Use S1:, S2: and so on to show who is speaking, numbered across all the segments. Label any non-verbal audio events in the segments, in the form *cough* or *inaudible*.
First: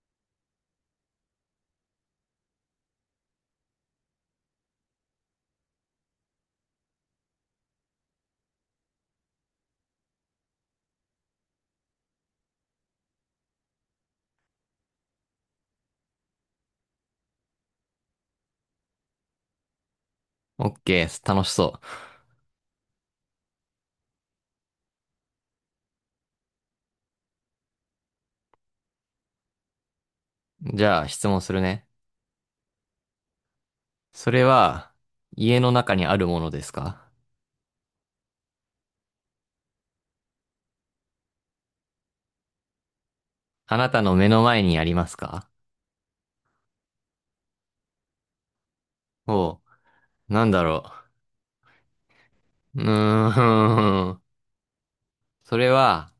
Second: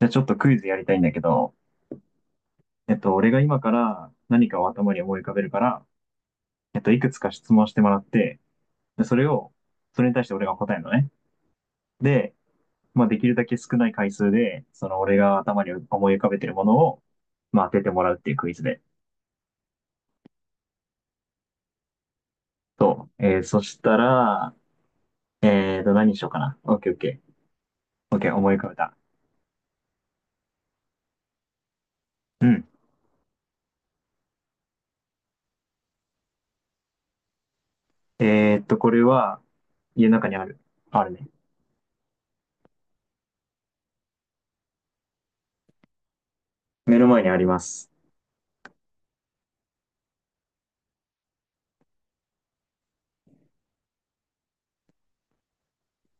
S1: じゃあちょっとクイズやりたいんだけど、俺が今から何かを頭に思い浮かべるから、いくつか質問してもらって、で、それに対して俺が答えるのね。で、まあ、できるだけ少ない回数で、その俺が頭に思い浮かべてるものを、まあ、当ててもらうっていうクイズで。
S2: オッケー、楽しそ
S1: そう。そしたら、何にしようかな。オッケーオッケー。オッケー、思い浮かべた。
S2: う。じゃあ質問するね。
S1: うん。
S2: それは、家の中にあるものですか？
S1: これは、家の中にある。あるね。
S2: あなたの目の前にありますか？
S1: 目の前にあります。
S2: おう、なんだろう。うーん。*laughs* それは、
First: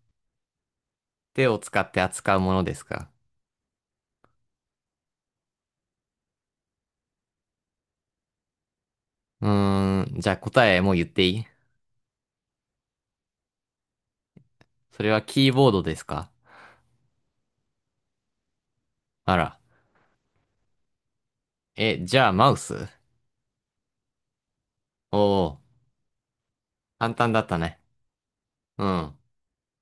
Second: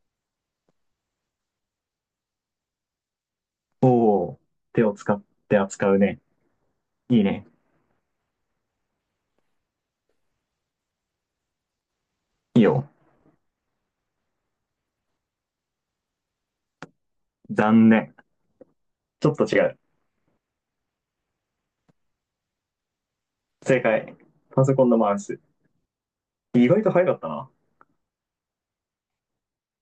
S2: 手を使って扱うものですか？
S1: おー、手を使って扱うね。いいね。
S2: うーん。じゃあ答えもう言っていい？
S1: いいよ。
S2: それはキーボードですか？
S1: 残念。ちょっ
S2: あ
S1: と
S2: ら。
S1: 違う。
S2: え、じゃあマウス？
S1: 正解。パソコンのマウス。
S2: おう、
S1: 意外と早か
S2: 簡
S1: った
S2: 単だっ
S1: な。
S2: たね。うん。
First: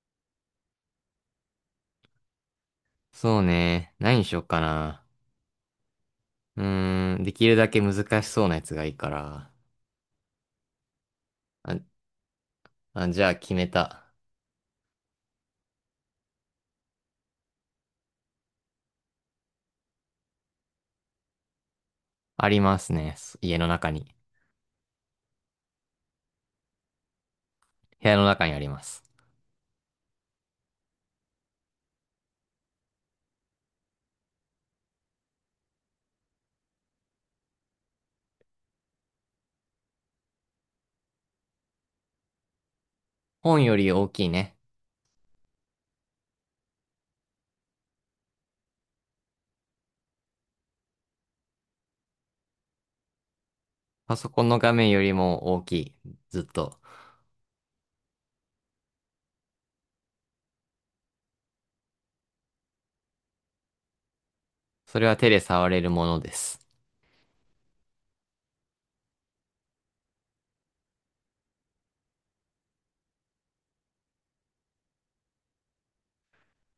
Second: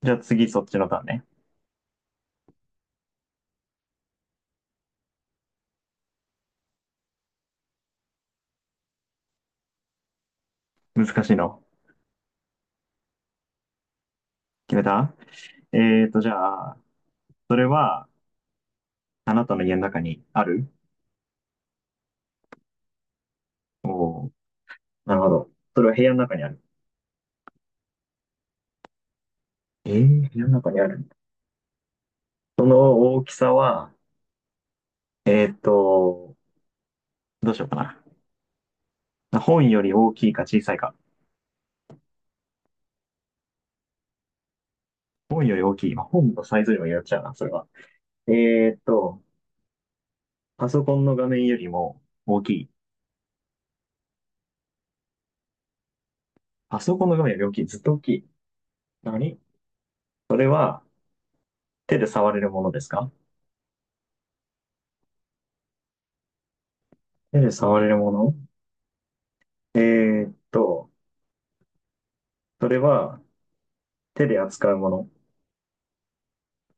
S1: じゃあ次そっちのターンね。
S2: そうね。何にしよっかな。うーん。できるだけ難しそうなやつがいいから。
S1: 難しいの。
S2: ああ、じゃあ決めた。
S1: 決めた。じゃあ、それは、あなたの家の中にある。
S2: ありますね。家の中に。
S1: おー、なるほど。それは部屋の中にある。
S2: 部屋の中にあります。
S1: 部屋の中にある。その大きさは、えーと、どうしようかな。本より大きいか小さいか。
S2: 本より大きいね。
S1: 本より大きい。まあ、本のサイズにもよっちゃうな、それは。えーと、パソコンの画面よりも大きい。
S2: パソコンの画面よりも大きい。ずっと。
S1: パソコンの画面より大きい。ずっと大きい。何それは手で触れるものですか？
S2: それは手で触れるものです。
S1: 手で触れるもの。えーっと、それは手で扱うもの。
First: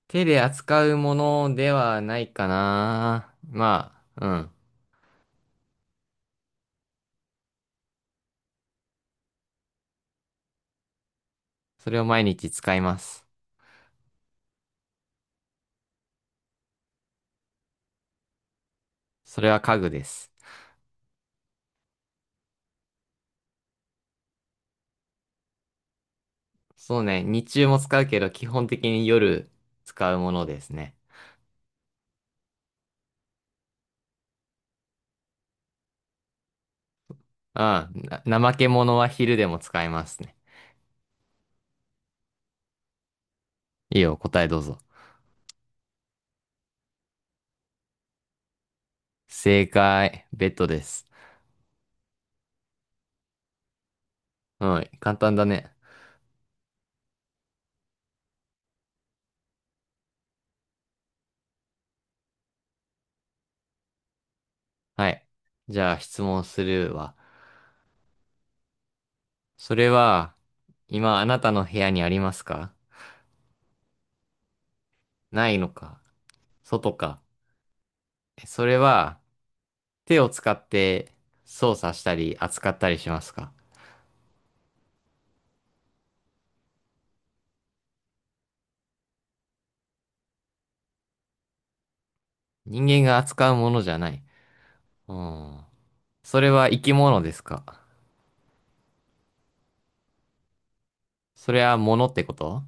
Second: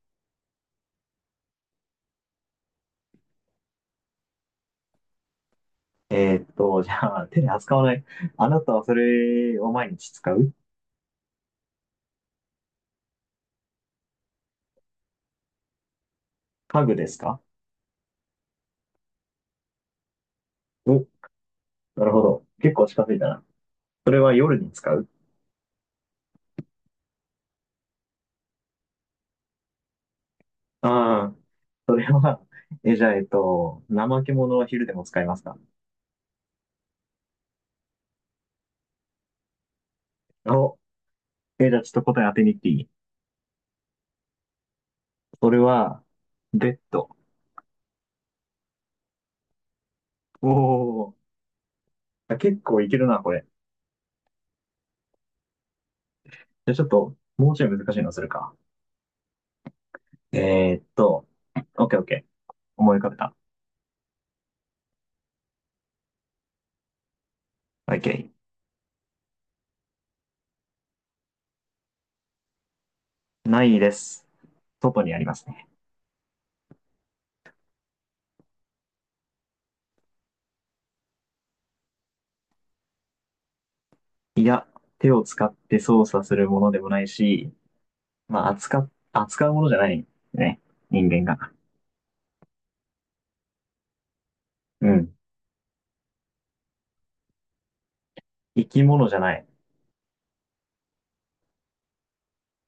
S2: 手で扱うものではないかな。まあ、うん。
S1: じゃあ手で扱わない。あなたはそれを毎日使う。
S2: それを毎日使います。
S1: 家具ですか？
S2: それは家具です。
S1: お、なるほど。結構近づいたな。それは夜に使う。
S2: そうね。日中も使うけど、基本的に夜使うものですね。
S1: ああー、それは、え、じゃあ、怠け者は昼でも使いますか？
S2: うん。な、怠け者は昼でも使いますね。
S1: お、え、じゃあちょっと答え当てに行っていい？
S2: いいよ、答えどうぞ。
S1: それは、ベッド。
S2: 正解、ベ
S1: お
S2: ッドです。
S1: お、あ、結構いけるな、これ。
S2: うん、簡単だね。
S1: じゃあちょっと、もうちょい難しいのするか。えーっと、オッケーオッケー。思い浮かべた。
S2: はい。じゃあ質問するわ。
S1: オッケ
S2: それは、今あなたの部屋にありますか？
S1: ー。ないです。外にあります
S2: ない
S1: ね。
S2: のか。外か。それは、手を使って操作したり扱ったりしますか？
S1: いや、手を使って操作するものでもないし、まあ、扱うものじゃないね。人間が。
S2: 人間が扱うものじゃない。
S1: うん。
S2: うん。それは生き物ですか？
S1: 生き物じゃない。
S2: それは物ってこと？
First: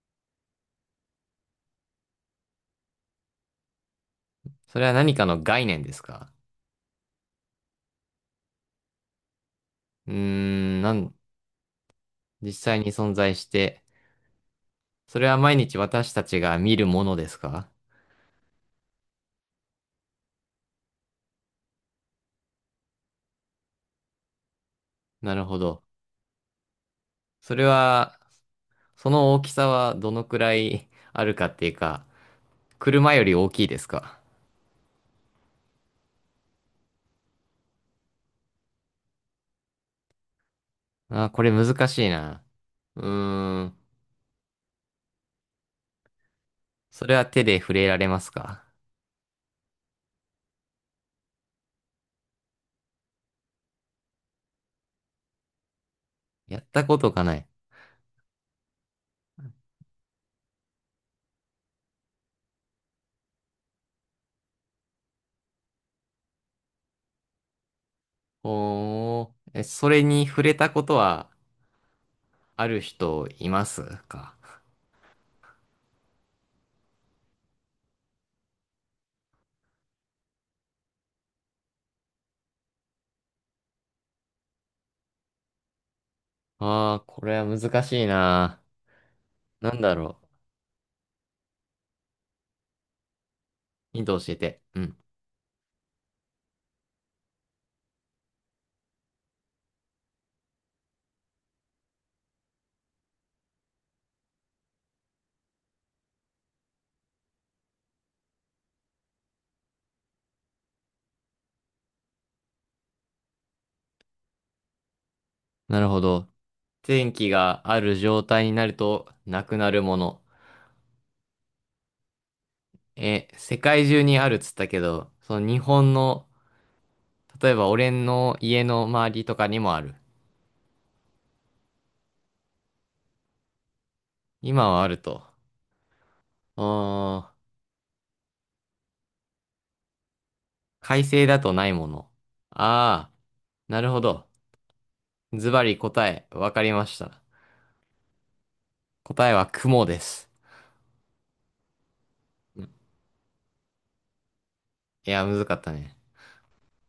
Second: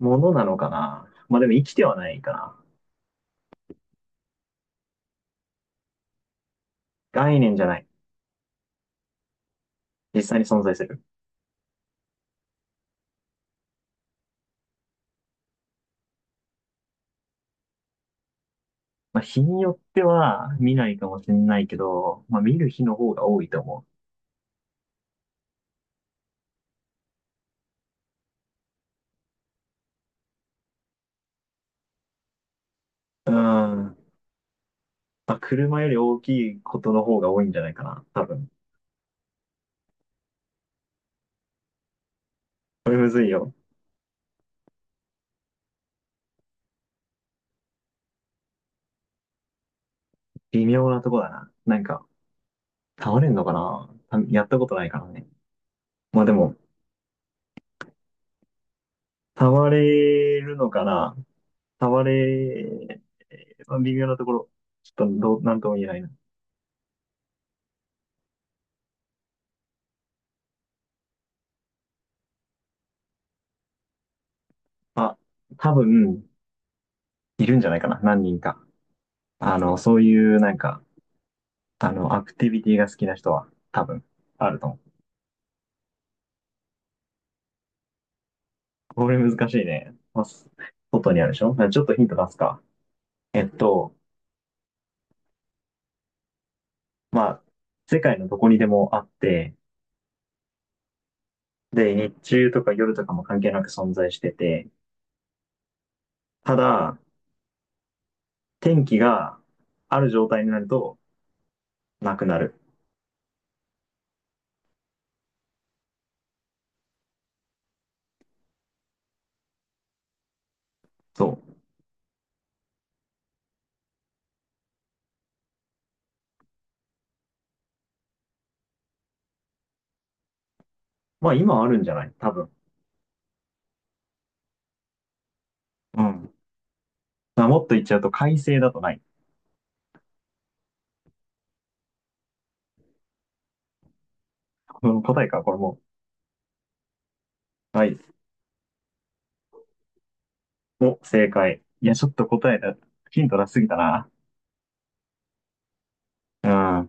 S1: ものなのかな。まあでも生きてはないかな。
S2: それは何かの概念ですか？
S1: 概念じゃない。
S2: うー
S1: 実際に存在
S2: ん、
S1: す
S2: な
S1: る。
S2: ん、実際に存在して、それは毎日私たちが見るものですか？
S1: まあ、日によっては見ないかもしれないけど、まあ、見る日の方が多いと思
S2: なるほど。それは、その大きさはどのくらいあるかっていうか、車よ
S1: う。う
S2: り大きい
S1: ー
S2: です
S1: ん。
S2: か？
S1: まあ、車より大きいことの方が多いんじゃないかな、多分。
S2: あー、これ難しいな。
S1: これ
S2: う
S1: むずいよ。
S2: ーん。それは手で触れられますか？
S1: 微妙なとこだな。なんか、倒れんのかなたやったことないからね。まあでも、
S2: やったことがない。
S1: 倒れるのかな倒れ、まあ微妙なところ。ちょっとなんとも言えないな。
S2: おー。え、それに触れたことはある人いますか？
S1: あ、多分、いるんじゃないかな、何人か。そういう、なんか、アクティビティが好きな人は、多分、あると思う。
S2: ああー、これは難しいな。
S1: これ難しい
S2: なん
S1: ね。
S2: だろ
S1: まあ、
S2: う。
S1: 外にあるでしょ。ちょっとヒント出すか。えっと、
S2: ヒント教えて。うん。
S1: まあ、世界のどこにでもあって、で、日中とか夜とかも関係なく存在してて、ただ、天気がある状態になるとなくなる。
S2: なるほど。天気がある状態になるとなくなるもの。
S1: そう。
S2: え、世界中にあるっつったけど、その日本の例えば俺の家の周りとかにもある？
S1: まあ、今あるんじゃない？多分。
S2: 今はあると。
S1: うん。
S2: うーん、
S1: まあ、もっと言っちゃうと、快晴だとない。
S2: 快晴だとないもの。ああ、なるほど。
S1: この答えか、
S2: ズ
S1: これ
S2: バ
S1: も
S2: リ答え、わかりました。
S1: う。はい。
S2: 答えは雲です。
S1: お、正解。いや、ちょっと答え
S2: うん。
S1: だ、ヒント出しすぎたな。
S2: いや、むずかったね。
S1: うん。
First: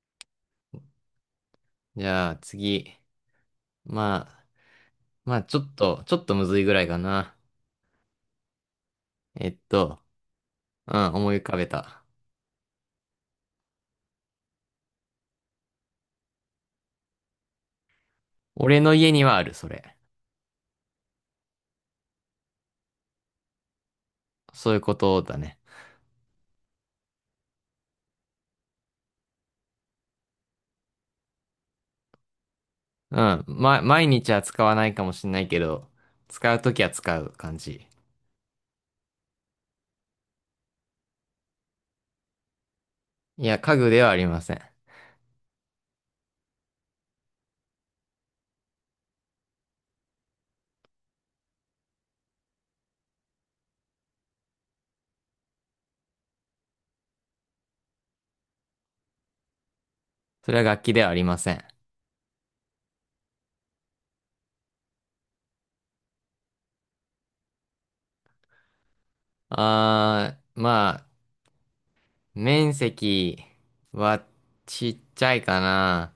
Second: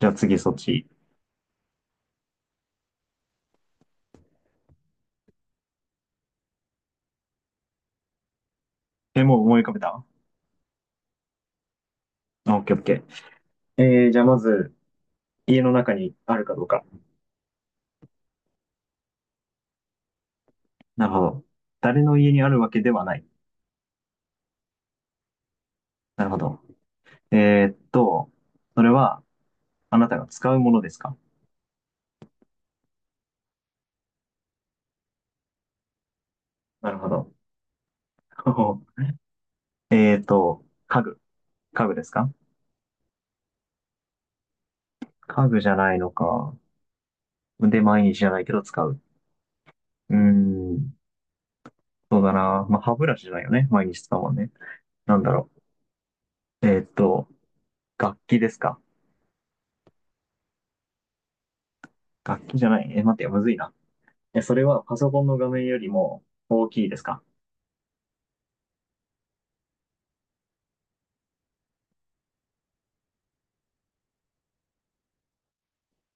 S1: じゃあ次そっち。
S2: じゃあ次。まあ、まあちょっと、ちょっとむずいぐらいかな。
S1: え、もう
S2: え
S1: 思
S2: っ
S1: い浮かべ
S2: と、
S1: た？
S2: うん、思い浮かべた。
S1: あ、オッケーオッケー。じゃあまず、家の中にあるかどうか。
S2: 俺の家にはある、それ。
S1: なるほど。誰の家にあるわけではない。
S2: そういうことだね。
S1: なるほど。えーっと、それは、あなたが使うものですか？
S2: うん、ま、毎日は使わないかもしれないけど、使うとき
S1: な
S2: は
S1: るほ
S2: 使う
S1: ど。
S2: 感じ。
S1: *laughs* 家具。家具ですか？
S2: いや、家具ではありません。
S1: 家具じゃないのか。で、毎日じゃないけど使う。うーん、そうだな。まあ、歯ブラシじゃないよね。毎日使うもんね。なんだろう。楽器ですか？
S2: それは楽器ではありません。
S1: 楽器じゃない。え、待ってよ、むずいな。え、それはパソコンの画面よりも大きいですか？
S2: あー、まあ、面積はちっちゃいかな。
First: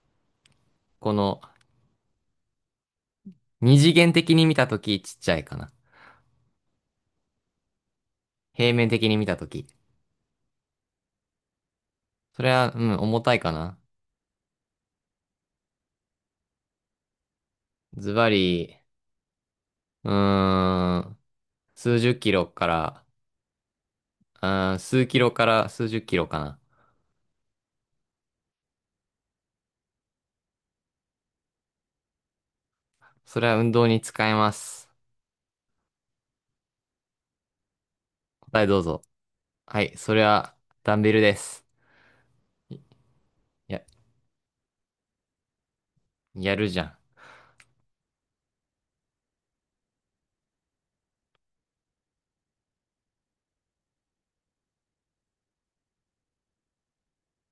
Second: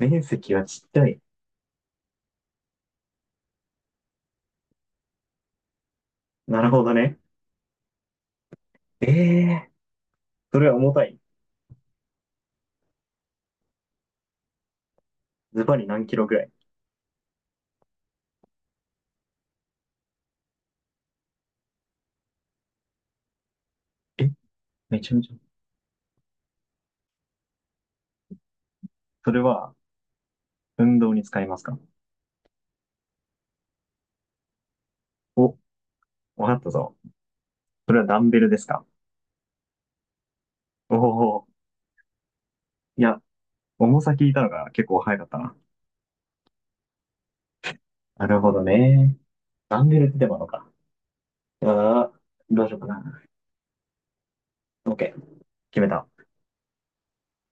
S1: 面積はちっちゃ
S2: こ
S1: い。
S2: の、二次元的に見たときちっちゃいかな。
S1: なるほどね。
S2: 平面的
S1: え
S2: に見たと
S1: え
S2: き。
S1: ー、それは重たい。
S2: それは、うん、重たいかな。
S1: ズバリ何キロぐらい？
S2: ズバリ、うーん、数十キロから、
S1: え、
S2: うーん、
S1: め
S2: 数
S1: ちゃ
S2: キ
S1: めち
S2: ロ
S1: ゃ。
S2: から数十キロかな。
S1: それは、運動に使いますか？
S2: それは運動に使えます。
S1: お、わかったぞ。それはダンベルで
S2: 答
S1: す
S2: えどう
S1: か？
S2: ぞ。はい、それは、
S1: お
S2: ダンベルで
S1: お
S2: す。い
S1: ー、いや、
S2: や、
S1: 重さ聞いたのが結構早かったな。
S2: やるじゃん。
S1: なるほどね。ダンベルってでものか。ああ、どうしようかな。OK、決めた。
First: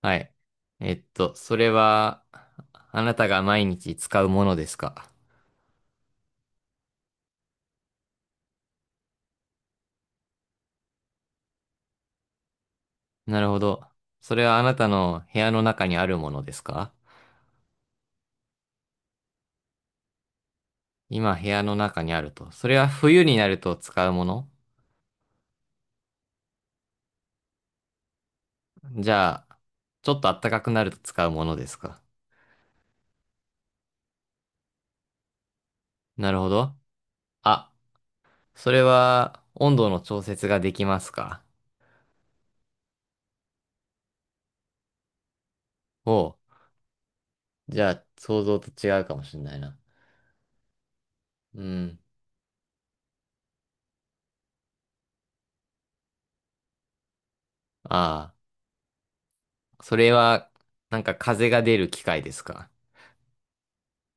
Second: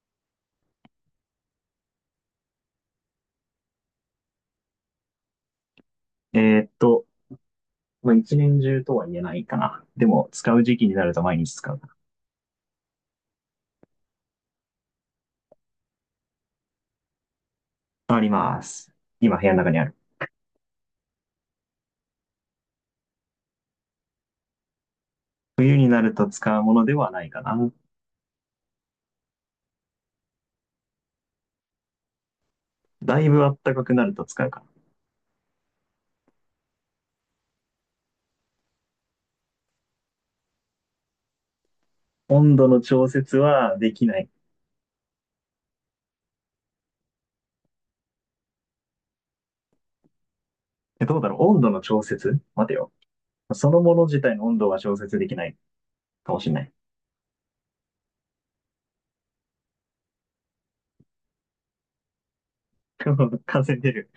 S2: はい。それは、あなたが毎日使うものですか？
S1: えーっと、まあ、一年中とは言えないかな。でも、使う時期になると毎日使う。
S2: なるほど。それはあなたの部屋の中にあるものですか？
S1: あります。今、部屋の中にある。
S2: 今部屋の中にあると。それは冬になると使うもの？
S1: 冬になると使うものではないかな。
S2: じゃあ、ちょっと暖かくなると使うものですか？
S1: だいぶ暖かくなると使うかな。
S2: なるほど。あ、それは温度の調節ができますか？
S1: 温度の調節はできない。
S2: おう。じゃあ、想像と違うかもしれないな。
S1: え、どうだろう？温
S2: う
S1: 度の
S2: ん。
S1: 調節、待てよ。そのもの自体の温度が調節できないかもしれない。
S2: ああ、それは、なんか風が出る機械ですか？
S1: *laughs* 感染出る。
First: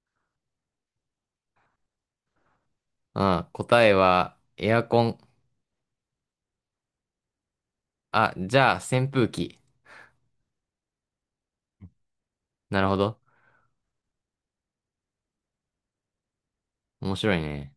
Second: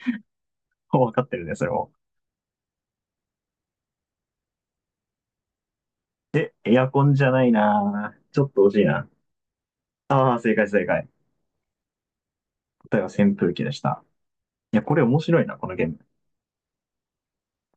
S1: *laughs* 分かってるね、それも。
S2: あ、答えはエアコン。
S1: で、エアコンじゃないなぁ。
S2: あ、
S1: ちょっ
S2: じ
S1: と惜
S2: ゃあ
S1: しいな。
S2: 扇風機。
S1: ああ、正解正解。
S2: なる
S1: 答
S2: ほ
S1: えは
S2: ど。
S1: 扇風機でした。いや、これ面白いな、このゲーム。
S2: 面白いね。